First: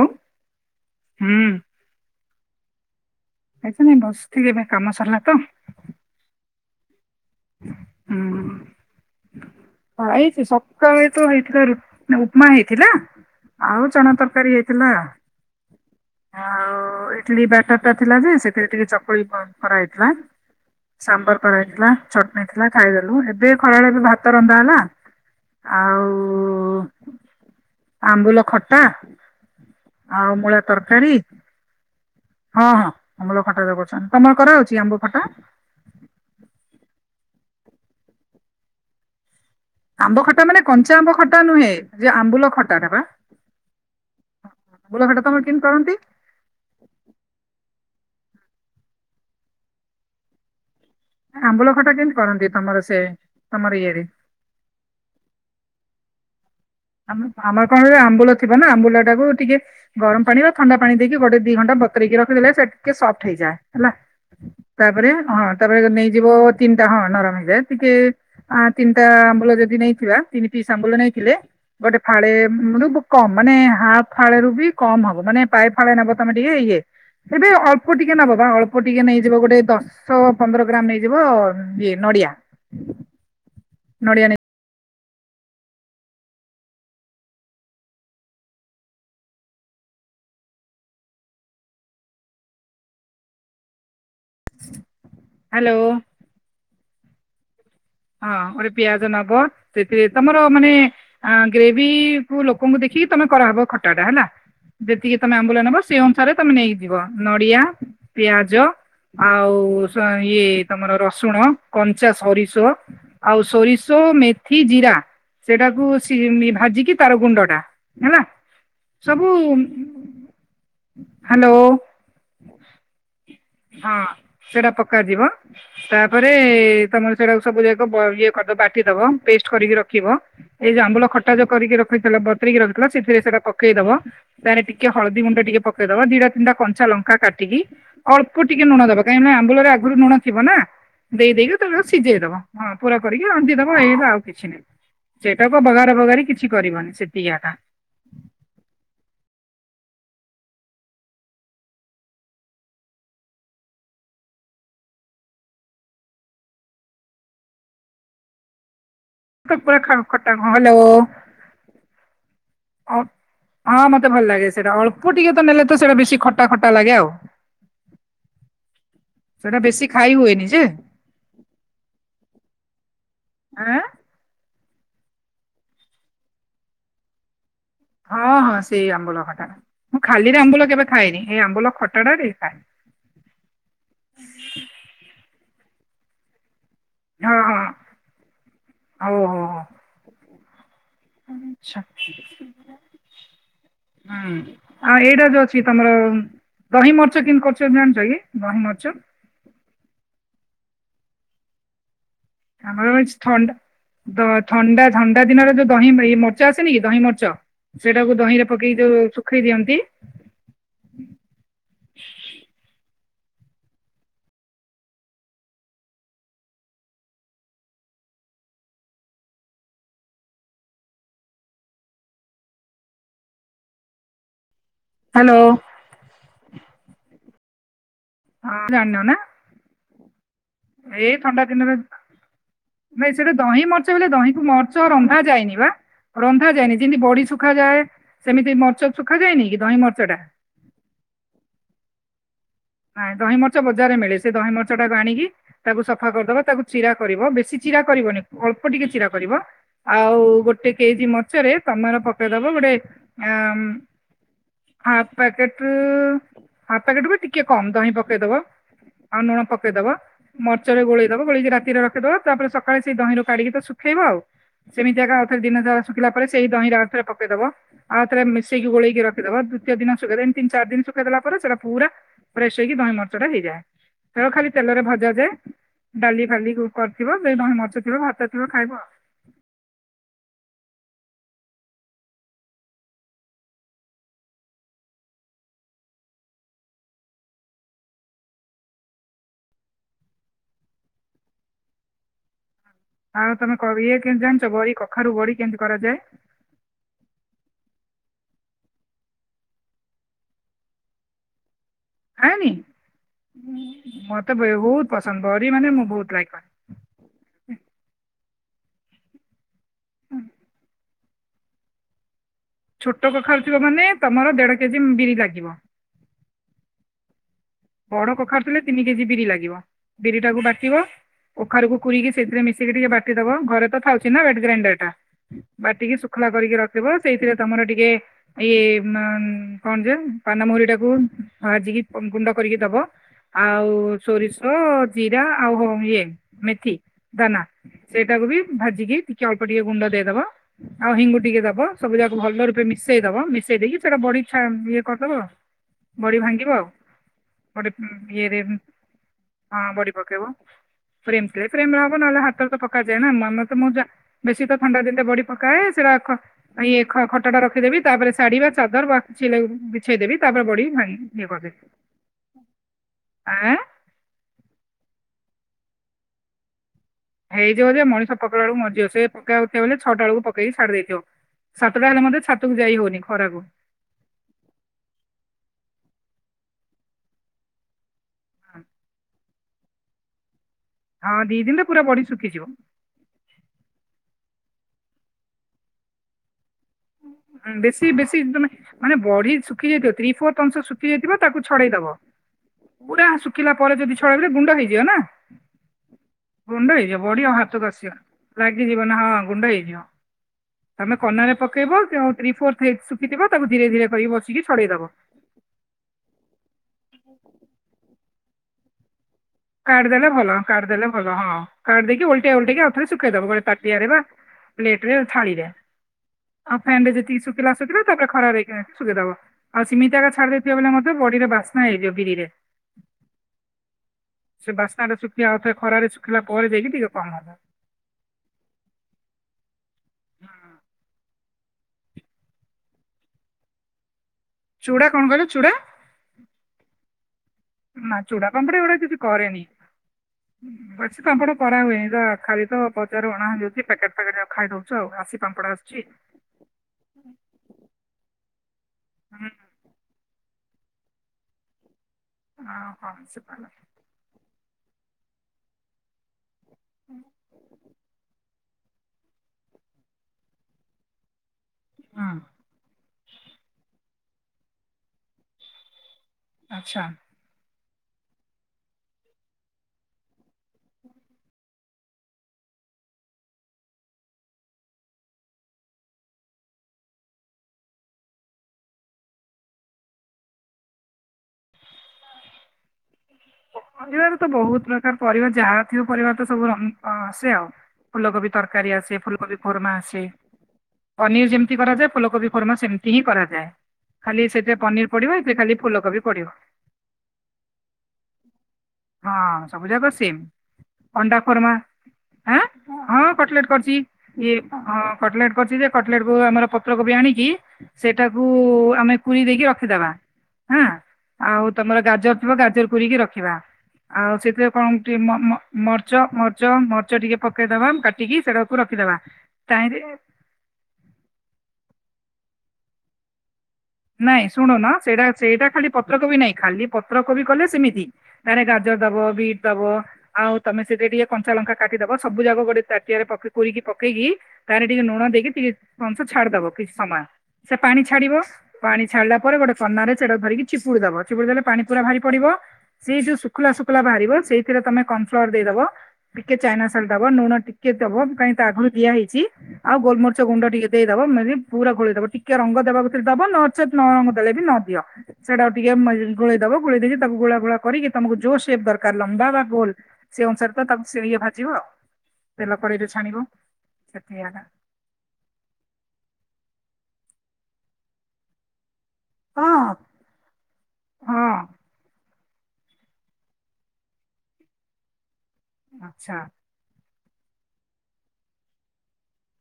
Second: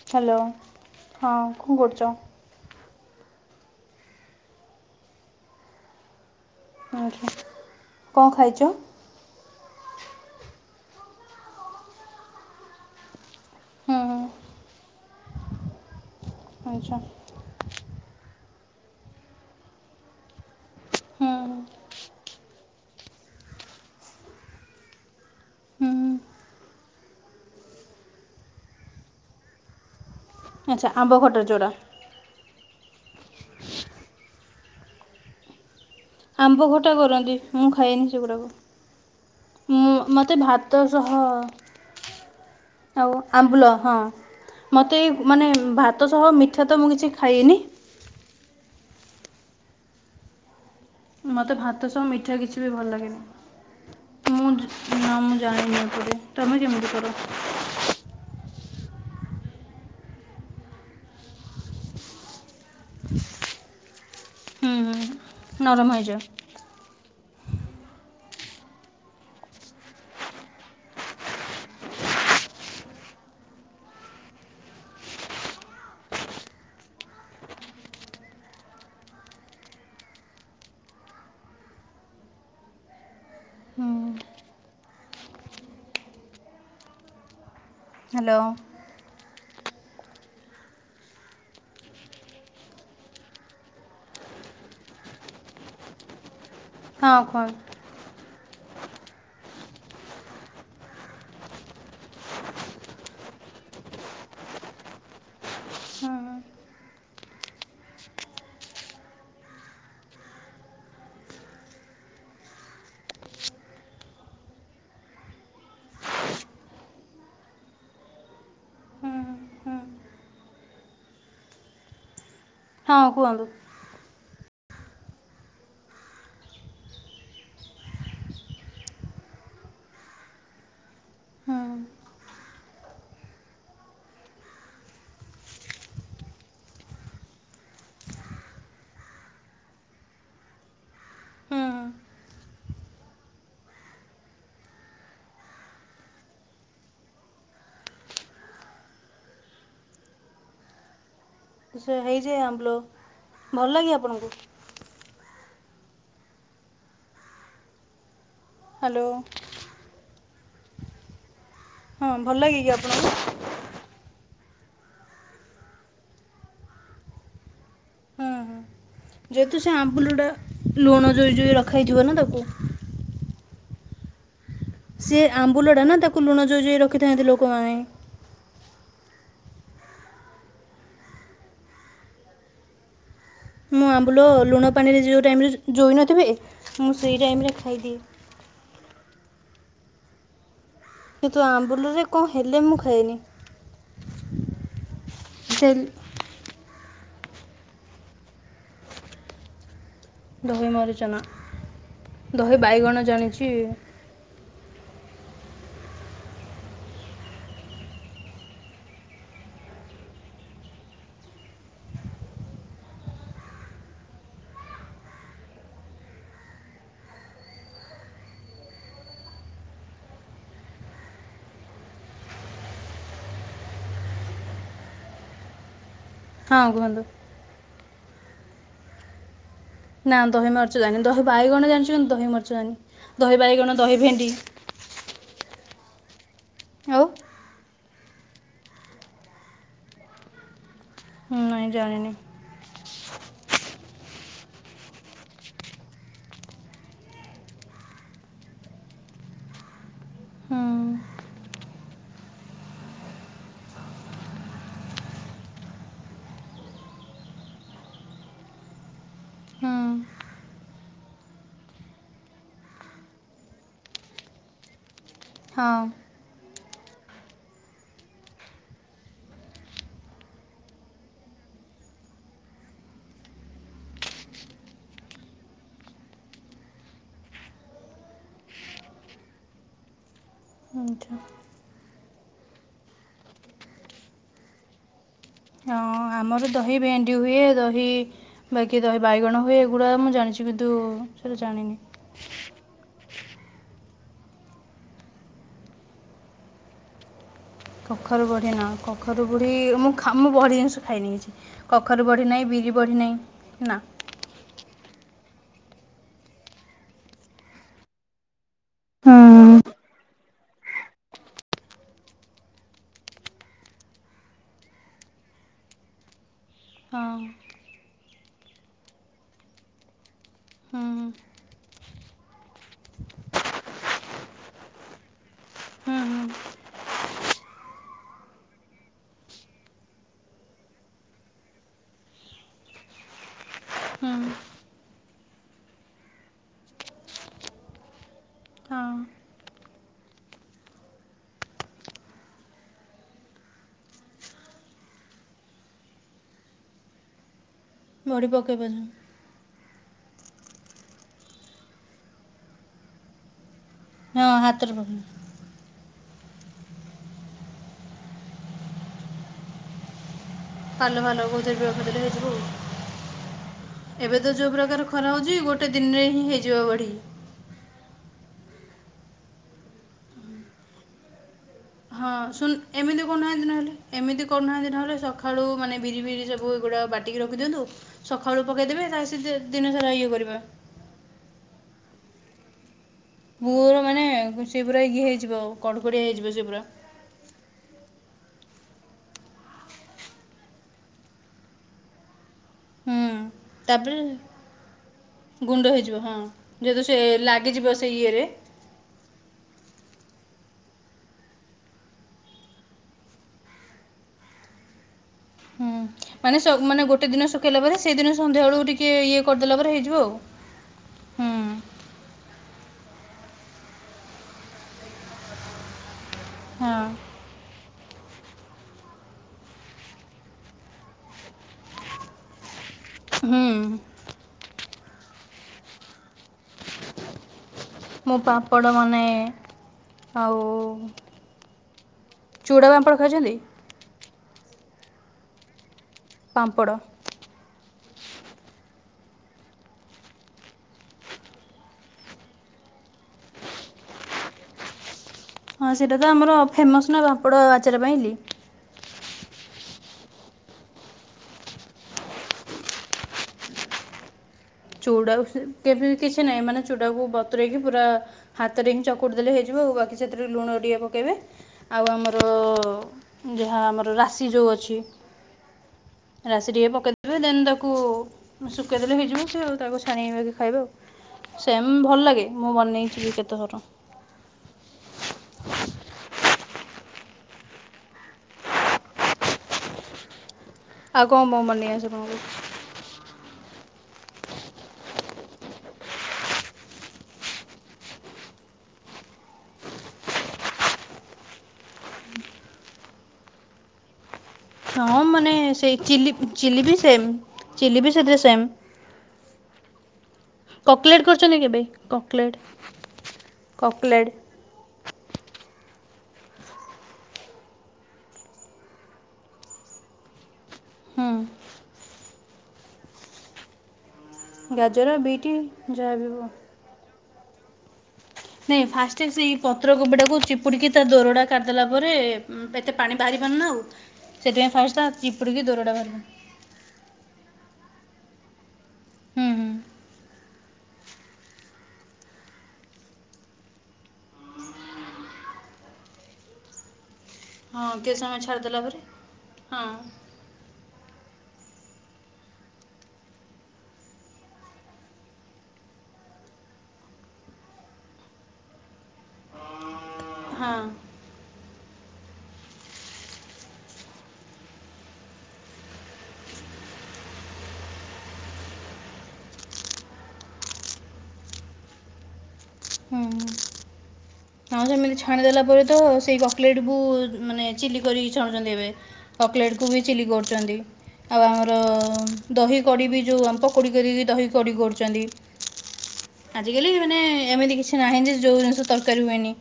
Hello ହଁ ହୁଁ କଣ କରୁଛ? ଆାଇଛା ନାଇଁ ବସିଥିଲିକି ଏବୋଇ କାମ ସରିଲା ତ। ଆ୍ଞା। କଣ ଖାଇଛ? ହଁ ଏଇ ସକାଳେ ତ ହେଇଥିଲା ଉପମା ହେଇଥିଲା। ଆଉ ହୁଁ ଚଣା ହୁଁ ତରକାରୀ ହେଇଥିଲା। ଆଚ୍ଛା କ୍ଲୀ ବେଟର ଟା ଥିଲା ଯେ ସେଥିରେ ଟିକେ ଚକୁଳି କ କରା ଯାଇଥିଲା। ହୁଁ ସାମ୍ବର କରା ହେଇଥିଲା ଚଟଣି ଥିଲା ଖାଇଦେଲୁ ଏବେ ଖରାବେଳେ ଏବେ ଭାତ ରନ୍ଧା ହେଲା। ହୁଁ ହୁଁ ଆଉ ଆମ୍ବୁଲ ଖଟା ଆଉ ମୂଳା ଆଛି ତରକାରୀ ଆମ୍ବ ଖଟାର ଜୋଡ଼ା ହଁ ହଁ ଆମ୍ବୁଲ ଖଟା କରୁଛନ୍ତି ତମର କରା ହଉଛିକି ଆମ୍ବ ଖଟା? ଆମ୍ବ ଖଟା କରନ୍ତି ମୁଁ ଖାଏନି ସେଗୁଡାକୁ। ମୁଁ ଆମ୍ବ ମତେ ଖଟା ମାନେ ଭାତ କଞ୍ଚା ସହ ଆମ୍ବ ଖଟା ନୁହେଁ ଯେ ଆମ୍ବୁଲ ଖଟା ଟା ବା ଆଉ ଆମ୍ବୁଲ ହଁ। ମୋତେ ଆମ୍ବୁଲ ଖଟା ଏ ତମର ମାନେ କେମିତି କରନ୍ତି? ଭାତ ସହ ମିଠା ତ ମୁଁ କିଛି ଖାଇନି। ମୋତେ ଆମ୍ବୁଲ ଭାତ ଖଟା ସହ କେମିତି ମିଠା କରନ୍ତି କିଛି ବି ତମର ଭଲ ସେ ତମର ଇଏରେ ଲାଗେନି। ମୁଁ ନା ମୁଁ ଜାଣିନି ଏପଟେ ତମେ କେମିତି କର ଆମ ଆମର କଣରେ ଆମ୍ବୁଲ ଥିବ ନା ଆମ୍ବୁଲ ଟାକୁ ଟିକେ ଗରମ ପାଣି ବା ଥଣ୍ଡା ପାଣି ଦେଇକି ଗୋଟେ ଦି ଘଣ୍ଟା ବତୁରେଇକି ରଖିଦେଲେ ସେ ଟିକେ ସଫ୍ଟ ହେଇଯାଏ ହେଲା। ହୁଁ ତାପରେ ହଁ ହୁଁ ନରମ ତାପରେ ହେଇଯାଉ ନେଇଯିବ ତିନିଟା ହଁ ନରମ ହେଇଯାଏ ଟିକେ ତିନିଟା ଆମ୍ବୁଳ ଯଦି ନେଇଥିବା ତିନି ପିସ୍ ଆମ୍ବୁଳ ନେଇଥିଲେ ଗୋଟେ ଫାଳେ ର କମ ମାନେ ହାଫେ ଫାଳେରୁ ବି କମ ହବ ମାନେ ପାଏ ଫାଳେ ନବ ତମେ ଟିକେ ଇଏ। ଫ୍ରବି ଅଳ୍ପ ଟିକେ ନବ ବା ଅଳ୍ପ ଟିକେ ନେଇଯିବ ଗୋଟେ ଦସ ଷୋଳ ପନ୍ଦର ଗ୍ରାମ ନେଇଯିବ ଇଏ ନଡିଆ। ହୁଁ ନୋଡି ନେଇ ହାଲୋ। ହାଲୋ। ହଁ କୁଅ। ହଁ ଗୋଟେ ପିଆଜ ନବ ସେଥିରେ ତମର ମାନେ ଆ ଗ୍ରେଭିପୁ ଲୋକଙ୍କୁ ଦେଖିକି ତମେ କରାହବ ଖଟା ଟା ହେଲା। ଯେତିକି ତମେ ଆମ୍ବୁଲ ନେବ ସେଇ ଅନୁସାରେ ହୁଁ ତମେ ନେଇକି ଯିବ ନଡିଆ ପିଆଜ ଆଉ ଇଏ ତମର ରସୁଣ କଞ୍ଚା ସରିଷ ଆଉ ସୋରିଷ ମେଥି ଜିରା ସେଇଟାକୁ ଭାଜିକି ତାର ଗୁଣ୍ଡ ଟା ହେଲା। ହୁଁ ସବୁ ହୁଁ ହାଲୋ। ହଁ କୁହନ୍ତୁ? ହଁ ସେଟା ପକା ଯିବ। ତାପରେ ତମର ସେରାକୁ ସବୁ ଯାକ ଇଏ କରିଦବ ବାଟିଦବ ପେଷ୍ଟ କରିକି ରଖିବ ଏଇ ଯୋଉ ଆମ୍ବୁଲ ଖଟା ଯୋ ହୁଁ କରିକି ରଖିଥିଲା ବତୁରେକି ରଖିଥିଲ ସେଥିରେ ସେଟା ପକେଇ ଦବ। ତାଣେ ଟିକେ ହଳଦୀ ଗୁଣ୍ଡ ଟିକେ ପକେଇଦବ ଦିଡା ତିନଟା କଞ୍ଚା ଲଙ୍କା କାଟିକି ଅଳ୍ପ ଟିକେ ଲୁଣ ଦେବ କାହିଁ ନା ଆମ୍ବୁରେ ଆଗରୁ ଲୁଣ ଥିବ ନା। ଦେଇ ଦେଇେଇକି ତାକୁ ହୁଁ ସିଝେଇ ଦବ ହଁ ପୁରା କରିକି ରାନ୍ଧିଦବ ଏଇ ଆଉ କିଛି ନାହିଁ। ସେଇଟାକୁ ବଘାରେ ବଗାରି କିଛି କରିବନି ସେତିକି ଏକା। ତ ସେ ହେଇଯାଏ ଆମ୍ବୁଲ ଭଲ ଲାଗେ ଆପଣଙ୍କୁ? ହାଲୋ। ଖାମଟା ହାଲୋ ହଁ ଭଲ ଲାଗେ କି ଆପଣଙ୍କୁ? ହଁ ମତେ ଭଲ ଲାଗେ ସେଇଟା ଅଳ୍ପ ଟିକେ ତ ନେଲେ ତ ସେଟା ବେଶୀ ଖଟା ଖଟା ଲାଗେ ଆଉ। ହୁଁ ହୁଁ ହ ଯେହେତୁ ସେ ଆମ୍ବୁଲଟା ଲୁଣ ଜୋଇ ଜୋଇ ରଖାଇଥିବ ନା ତାକୁ। ଆଁ। ସିଏ ଆମ୍ବୁଲଟା ନା ତାକୁ ଲୁଣ ଯୋଇ ରଖିଥାନ୍ତି ଲୋକମାନେ। ହଁ ହଁ ସେଇ ଆମ୍ବଳ ଖଟାଟା ମୁଁ ଖାଲିରେ ଆମ୍ବୁଲ କେବେ ଖାଇନି ଏଇ ଆମ୍ୱୁଲ ଖଟାଟା ଟିକେ ଖାଏ। ମୁଁ ଆମ୍ବୁଲ ଲୁଣ ପାଣିରେ ଯେଉଁ ଟାଇମିରେ ଜୋଇନଥିବେ ମୁଁ ସେଇ ଟାଇମିରେ ଖାଇଦିଏ। ଆଉ ହଉ ହଉ। କିନ୍ତୁ ଆଚ୍ଛା ଆମ୍ବୁଲସରେ କ ଣ ହେଲେ ମୁଁ ଖାଇନି। ହୁଁ ଆଉ ଏଇଟା ଯୋଉ ଅଛି ସେ ତମର ଦହି ମର୍ଚ କେମିତି କରୁଛ ଜାଣିଛ କି ଦହି ମର୍ଚ ଦହିଇ ମାରୁଜନା ଆରଛି ଥଣ୍ଡା ଥଣ୍ଡା ଥଣ୍ଡା ଦିନରେ ଯୋଉ ଦହି ମର୍ଚ ଆସନି କି ଦହି ମର୍ଚ ସେଟାକୁ ଦହି ରେ ପକେଇି ଯୋଉ ଶୁଖେଇ ଦିଅନ୍ତି। ହ୍ୟାଲୋ। ହଁ କୁହନ୍ତୁ। ହଁ ଜଣ ନା। ନା ଦହି ମରିଚ ଦାନି ଏଇ ଦହି ଥଣ୍ଡା ବାଇଗଣ ଦିନରେ ଜାଣିଛଛନ୍ତି ଦହି ମରିଚ ନାଇଁ ଦାନି ସେଇଟା ଦହି ବାଇଗଣ ମରିଚ ଦହି ବୋଲେ ଭେଣ୍ଡି ଦହିକୁ ମରିଚ ରନ୍ଧା ଯାଏନି ମା ରନ୍ଧା ଯାଏନି ଯମତି ଆଉ ବଢ଼ି ସବୁ ଶଖାାଯାଏ ସେମିତି ମର୍ଚ ଶୁଖାଯଏନି କି ଦହିଁ ମର୍ଚ୍ଚ ଟା। ହୁଁ ନାଇଁ ଜାଣେିନି। ନାଇଁ ଦହି ମର୍ଚ ବଜାରରେ ମିଳେ ସେ ଦହି ମର୍ଚ୍ଚ ଟାକୁ ଆଣିକି ତାକୁ ସଫା କରିଦବା ତାକୁ ଚିରା କରିବ ବେଶୀ ଚିରା କରିବନି ଅଳ୍ପ ଟିକେ ଚିରା କରିବ। ଆଉ ଗୋଟେ ହୁଁ କେଜି ମଛରେ ତମର ପକେଇଦବ ଗୋଟେ ଆମ୍- ହକେଟକେଟ ବି ଟିକେ କମ ତଁ ପକେଇଦବା ଆଉ ଲୁଣ ହୁଁ ପକେଇଦବା। ମର୍ଚରେ ଗୋଳେଇଦବ ଗୋଳେଇି ରାତିରେ ରଖିଦବା ତାପରେ ସକାଳେ ସେଇ ଦହିଁରୁ କାଢିକି ତ ଶୁଖେଇବ ଆଉ। ସେମିତି ଆ ଏକ ଆଉଥରେ ଦିନ ହଁ ଧା ଶୁଖିଲା ପରେ ସେଇ ଦହିଁଟ ଅଉଥରେ ପକେଇଦବ। ଆଉ ତର ମେସି ଗୋଳଳିି ରଖଦବ ଦିତୀୟ ଦିନ ସ ସୁଖଦ ଏି ତିି ଚାର ଦିନ ସୁଖଦଲା ପ ପରେରା ଚଲ ପୁରା ଫ୍ରେଶ ହେଇକି ଦହିଁ ମର୍ଚ୍ଚ ଟା ହେଇଯାଏ ତେ ଖାଲି ତେଲରେ ଭଜାାଯାଏ। ଡାଲି ଫାଲି କରିଥିବ ସେ ନଁ ମଛ ଥିବ ଭାତ ଥିବ ଖାଇବ। ଆଜ୍ଞା। ହଁ ଆମର ଦହି ଭେଣ୍ଡି ହୁଏ ଦହି ବାକି ଦହେ ବାଇଗଣ ହୁଏ ଏଗୁଡ଼ା ମୁଁ ଜାଣିଛି କିନ୍ତୁ ସେଇଟା ଜାଣିନି। ଆଉ ତମେ ଇଏ କେମିତି ଜାଣିଛ ବଡି କଖାରୁ ବଡି କେମିତି କରାଯାଏ? କଖରୁ ବୁଢ଼ୀ ନା କଖରୁ ବୁଢ଼ୀ ମୁଁ ମୁଁ ବଢ଼ି ଜିନିଷ ଖାଏନି କିଛି। କଖାରୁ ବଢ଼ିନାହିଁ ଖାଏନି? ବିରି ବଢ଼ିନାହିଁ ନା। ମତେ ବହୁତ ପସନ୍ଦ ବରି ମାନେ ମୁଁ ବହୁତ ଲାଇକ୍ କ ହୁଁ। ଛୋଟ କଖାରୁ ଥିବ ମାନେ ତମର ଦେଢ କେଜି ବିରି ଲାଗିବ। ହଁ। ବଡ କଖାରୁ ଥିଲେ ତିନି କେଜି ବିରି ଲାଗିବ ବିରି ଟାକୁ ବାଟିବ। ହୁଁ କଖାରକୁ ଖୁରିକି ସେଥିରେ ମିଶିକି ଟିକେ ବାଟିଦବ ଘରେ ତ ଥାଉଛି ନା [unintelligible] ଗ୍ରାଇଣ୍ଡର ଟା। ବାଟିକି ହୁଁ ଶୁଖଲା କରିକି ରଖିବ ସେଇଥିରେ ତମର ଟିକେ ଇଏ କଣ ଯେ ପାନମହୁରି ଟାକୁ ଭାଜିକି ଗୁଣ୍ଡ କରିକି ଦବ। ଆଉ ହୁଁ ସୋରିଷ, ଜିରା ଆଉ ହ ଇଏ ମେଥି ଦାନା। ସେଇଟାକୁ ବି ହଁ ଭାଜିକି ଟିକେ ଅଳ୍ପ ଟିକେ ଗୁଣ୍ଡ ଦେଇଦବା। ଆଉ ହିଙ୍ଗୁ ଟିକେ ଦବ ସବୁ ଯାକୁ ଭଲ ରୂପେ ମିଶେଇ ଦବ ମିଶେଇ ଦେଇକି ସେଇଟା ବଢି ଇଛା ଇଏ କରିଦବ। ବଡି ଭାଙ୍ଗିବ ଆଉ ବଢ଼ି ଇରେ। ପକେଇ ପାରୁଛନ୍ତି ହଁ ବଡି ପକେଇବ ଫ୍ରେମ ଥିଲେ ଫ୍ରେମ ରହବ ନହେଲେ ହାତରେ ତ ପକାଯାଏ ନା ମାମ ତା ହଁ ବେଶୀ ତ ହାତରେ ଥଣ୍ଡା ପକେଇ ଦିନରେ ବଡି ପକାଏ ସେଟାଖ ଇଏ ଖଟା ଟା ରଖିଦେବି ତାପରେ ଶାଢ଼ୀ ବା ଚାଦର ବା ବିଛେଇ ଦେବି ତାପରେ ବଢି ପାଲ ଫାଲ ଭାଇ [unintelligible] [inaudible] ଆଁ। ଏବେ ତ ଯୋଉ ପ୍ରକାର ଖରା ହଉଛି ଗୋଟେ ଦିନରେ ହିଁ ହେଇଯିବ ବଢି। ହେଇଯିବ ଯ ମଣିଷ ପକେଇଲା ବେକୁ ମରିଯିବ ସେ ପକେଇବାୟାକୁଥିବ ବ ଛଟା ବଳକୁ ପକେଇକି ଛାଡି ଦେଇଥିବ। ସାତଟା ହେଲା ହଁ ମେ ଶୁଣ ସାତକୁ ଯାଇ ହଉନି ଏମିତି ଖରାକୁ। କରୁନାହାନ୍ତି ନହେଲେ ଏମିତି କରୁନାହାନ୍ତି ନହେଲେ ସକାଳୁ ମାନେ ବିରି ବିରି ସବୁ ଏଗୁଡା ବାଟିକି ରଖିଦିଅନ୍ତୁ ସକାଳୁ ପକାଇଦେବେ ତା ସେ ଦିନସାରା ଇଏ କରିବା। ହଁ ଦି ଦିନରେ ପୁରା ବଡି ଶୁଖିଯିବ। ମୋର ମାନେ ସେ ପୁରା ଇଏ ହେଇଯିବ ଆଉ କଡକଡିଆ ହେଇଯିବ ସେ ପୁରା। ହିଁ ବେଶୀ ବେଶୀ ତମେ ମାନେ ବଢି ଶୁଖି ଯାଇଥିବ ଥ୍ରି ଫୋର୍ଥ ଅଂଶ ଶୁଖି ଯାଇଥିବ ତାକୁ ଛଡେଇଦବ। ପୁରା ହୁଁ ଶୁଖିଲା ପରେ ଯଦି ତାପରେ ଛଡେଇଲେ ଗୁଣ୍ଡ ହେଇଯିବ ନା। ଗୁଣ୍ଡ ହେଇଯିବ ହଁ ଗୁଣ୍ଡ ଯେହେତୁ ହେଇଯିବ ସେ ବଢିଆ ହାତକୁ ଲାଗିଯିବ ଆସିବ। ସେ ଇଏରେ। ଲାଗିଯିବ ନା ହଁ ଗୁଣ୍ଡ ହେଇଯିବ, ତମେ କନାରେ ପ ପକେଇବ ଥ୍ରୀ ଫୋ ଶୁଖିଥିବ, ତାକୁ ଧୀରେ ଧୀରେ କରିକି ବସିକି ଛଡେଇଦବ। ହୁଁ ସ ମାନେ ମାନେ ଗୋଟେ ଦିନ ଶୁଖେଇଲା ପରେ ସେଇଦିନ ସନ୍ଧ୍ୟାବେଳକୁ ଟିକେ ଇଏ କରିଦେଲ କାଢିଦଲେ ଭଲ, କାଢିଦଲେ ଭଲ ହଁ, କାଢିଦେଇକି ଓଲଟିଆ ଓଲଟେଇକି ଆଉଥରେ ଶୁଖେଇଦବ ଗୋଟେ ତାଟିଆରେ ବା ପ୍ଲେଟ ରେ, ଥାଳିରେ, ଆଉ ଫାନ ହଁ ରେ ଯେତିକି ଶୁଖିଲା ଶୁଖିଲା ତାପରେ ଖରା ରହିକି ଶୁଖେଇ ଦବ। ଆଉ ସିମତି ଏକା ଛାଡି ଦେଇଥିବା ବଳେ ମତେ ବଡିରେ ବାସ୍ନା ହେଇଯିବ ବିରିରେ ହୁଁ ଉଁ ସେ ବାସ୍ନା ଟା ଶୁଖିଲା ଆଉଥରେ ଖରାରେ ଶୁଖିଲା ପରେ ଯାଇକି ଟିକେ କମ ହେଲା। ମୁଁ ପାମ୍ପଡ ବନାଏ ଆଉ ଚୁଡ଼ା ପାମ୍ପଡ ଖାଇଛନ୍ତି? ଚୁଡ଼ା କଣ କହିଲ ଚୁଡ଼ା? ପାମ୍ପଡ଼। ନା ଚୁଡ଼ା ପାମ୍ପଡା ଏଗୁଡା କିଛି କରେନି। ବେସି ପାମ୍ପଡ କରା ହୁଏନି, ତ ଆଖାଲି ତ ବଜାରୁ ଅଣା ହେଇଯାଉଛି ପ୍ୟାକେଟ ପ୍ୟାକେଟ ଖାଇଦଉ। ଆସିିପାମ୍ପଡ ହଁ ସେଇଟା ତ ଆମର ଫେମସ୍ ନା, ବାମ୍ପଡ଼ ଆଚାର ପାଇଁଲି। ହୁଁ ହ। ହଁ ହଁ ସେପାଲ। ଚୁଡା କେବେ କିଛି ନାହିଁ ମାନେ, ଚୁଡାକୁ ବତରେଇକି ପୁରା। ହାତରେ ହିଁ ଚକୁଟି ଦେଲେ ହେଇଯିବ ଆଉ ବାକି ସେଥିରୁ ଲୁଣ ଟିକେ ପକାଇବେ ଆଉ ଆମର ହଁ ଯାହା ଆମର ରାଶି ଯେଉଁ ଅଛି, ରାଶି ଟିକେ ଆଚ୍ଛା ପକେଇ ଦେବେ ଦେନ୍ ତାକୁ ଶୁଖେଇଦେଲେ ହେଇଯିବ ସେ ଆଉ। ତାକୁ ଛାଣିବା କି ଖାଇବା ଆଉ, ସେମ ଭଲ ଲାଗେ ମୁଁ ବନେଇଛିି କେତେଥର ଆଉ କଣ ମୋ ମନେଇ ଆସେ ତମକୁ ପରିବାରେ ତ ବହୁତ ପ୍ରକାର ପରିବା, ଯାହା ଥିବ ପରିବା ତ ସବୁ ସେ ଆଉ ଫୁଲକୋବି ତରକାରୀ ଆସେ, ଫୁଲକୋବି କୋରମା ଆସେ। ପନିର ଯେମିତି କରାଯାଏ, ଫୁଲକୋବି ଫର୍ମା ସେମିତି ହିଁ କରାଯାଏ, ଖାଲି ସେ ହଁ ମାନେ ସେଇ ଚି ଚିଲି ବି ସେମ ଚିଲି ବି ସେଥିରେ ସେମ୍ ହଁ ସବୁ ଜାକ ସେମ୍। କକଲେଟ୍ ଅଣ୍ଡା କରିଛନ୍ତି ଖୋରମାଁ, କେବେ କକଲେଟ୍ ହଁ କଟଲେଟ କରିଛି କକଲେଟ୍ ଇଏ ହଁ କଟଲେଟ୍ କରିଛି ଯେ- କଟଲେଟ କୁ ଆମର ପତ୍ରକୋବି ଆଣିକି ସେଟାକୁ ଆମେ କୁରି ଦେଇକି ରଖିଦବା ହଁ ହୁଁ ଆଉ ତମର ଗାଜର ଥିବ ଗାଜର କୁିରିକି ରଖିବା ଆଉ ସେ କଣ ଗାଜର ବିଟ୍ ଯାହା ମଚ ବି ହଉ ମଚ ମର୍ଚ ଟିକେ ପକେଇଦବା ନାଇଁ ଫାଷ୍ଟ ସେଇ ପତ୍ର କୋବିଟାକୁ ଚିପୁ ପୁଡ଼ିକି ତା ଦୋରଡ଼ା କାଢ଼ି ଦେଲା ପରେ, ଏତେ ପାଣି ବାହାରିିବନି ନା ଆଉ ନାଇଁ ଶୁଣୁ ସେଥିପାଇଁ ନା, ଫାଷ୍ଟ ତା ସେଇଟା ସେଇଟା ଚିପୁଡ଼ିକି ଖାଲି ଦୋରଡ଼ା ବାହାରିବ ପତ୍ରକ ବି ନାଇଁ ଖାଲି ପତ୍ରକୋବି କଲେ ସେମିତି, ତାରେ ଗାଜର ଦବ, ହୁଁ ବିଟ ହୁଁ ଦବ ଆଉ ତମେ ସେଥିରେ ଟିକେ କଞ୍ଚା ଲଙ୍କା କାଟିଦବ ସବୁ ଯାକ ଗୋଟେ ତାଟିଆରେକୋରିକି ପକେଇକି ତାରେ ଟିକେ ଲୁଣ ଦେଇକି, ଟିକେ ଜଂସ ଛାଡିଦବ କିଛି ସମୟ, ସେ ହଁ ପାଣି ଟିକେ ଛାଡିବ ସମୟ ଛାଡ଼ିଦେଲା ପରେ ପାଣି ଛାଡିଲା ପରେ, ଗୋଟେ କନାରେ ହଁ ସେଟା ଧରିକି ଚିପୁଡି ଦବ, ଚିପୁଡ଼ି ଦେଲେ ପାଣି ପୁରା ଭାରି ପଡିବ ସେଇ ଯୋଉ ଶୁଖୁଲା ଶୁଖୁଲା ବାହାରିବ ସେଇଥିରେ ତମେ କନ୍ ଫ୍ଲୋର ଦେଇଦବ। ଟିକେ ଚାଇନା ସଲ୍ଟ ଦବ ନୁଣ ଟିକେ ଦବ କାଇଁକି ତା ଆଗୁରୁ ଦିଆ ହେଇ ଚି ଆଉ ଗୋଲମର୍ଚ ଗୁଣ୍ଡ ହଁ ଟିକେ ଦେଇଦବ ମାଜି ପୁରା ଘୋଳିଦବ ଟିକେ ରଙ୍ଗ ଦେବାକୁ ଯଦି ଦବ ନ ନଚେତ ନ ରଙ୍ଗ ଦେଲେ ବି ନଦିଅ। ସେଇଟା ଆଉ ଟିକେ ମାଇ ଗୋଳେଇ ଦବ ଗୋଳେଇ ଦେଇକି ତାକୁ ଗୋଳା ଗୋଳା କରିକି ତମକୁ ଯୋ ସେପ୍ ଦରକାର ଲମ୍ବା ବା ଗୋଲ ସେ ଅନୁସାରେ ତ ତାକୁ ସେ ଇଏ ଭାଜିବ ତେଲ କଡେଇରେ ଛାଣିବ ସେତିକି। ଆଉ ସେମିତି ଛାଣିଦେଲା ପରେ ତ ସେଇ କକଲେଟ୍ ବୁ ମାନେ ଚିଲି କରିକି ଛାଣୁଚନ୍ତି ଏବେ। କଟଲେଟକୁ ହଁ ବି ଚିଲ୍ଲି କରୁଚନ୍ତି ଆଉ ହଁ ଆମର ଦହି କଡ଼ି ବି ଯୋଉ ଅମ୍ପ କୋଡ଼ି କରିକି ଦହି କଡ଼ି କରୁଚନ୍ତି। ଆଚ୍ଛା। ଆଜିକାଲି ମାନେ ଏମିତି କିଛି ନାହିଁ ଯେ ଯୋଉ ଜିନିଷ ତରକାରୀ ହୁଏନି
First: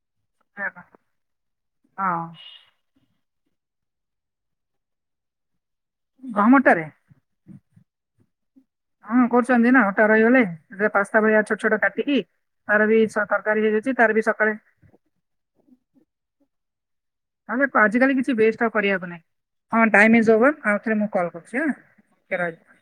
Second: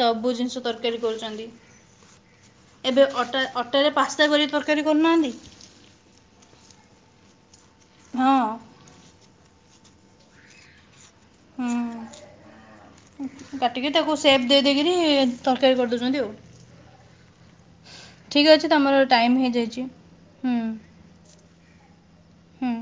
ସବୁ ଜିନିଷ ହଁ ତରକାରୀ କରୁଚନ୍ତି। ଏବେ ଅଟା ଅଟାରେ ପାସ୍ତା କରି ତରକାରୀ କରୁନାହାନ୍ତି। ଗହମ ଅଟାରେ? ହଁ ହଁ କରୁଚନ୍ତି ନା ଅଟା ରହିଗଲେ। ଏଥିରେ ପାସ୍ତା ଭଳିଆ ଛୋଟ ଛୋଟ କାଟିକି ହୁଁ ତାର ବି ସ ତରକାରୀ ହେଇଯାଇଚି ତାର ବି ସକାଳେ କିଣି ତରକାରୀ କରିଦଉଚନ୍ତି ଆଉ। ଆମେ ପାଜି କାଲି କିଛି ଠିକ୍ ବେଷ୍ଟ ଅଛି ଆଉ ତମର କରିହବ ନାହିଁ। ଟାଇମ୍ ହେଇଯାଇଛି ହଁ ଟାଇମ୍ ଇଜ୍ ଓଭୋର୍ ହୁଁ ଆଉଥରେ ମୁଁ କଲ୍ କରୁଛି ହେଁ। ଟିକେ ରହିଥାଅ। ହୁଁ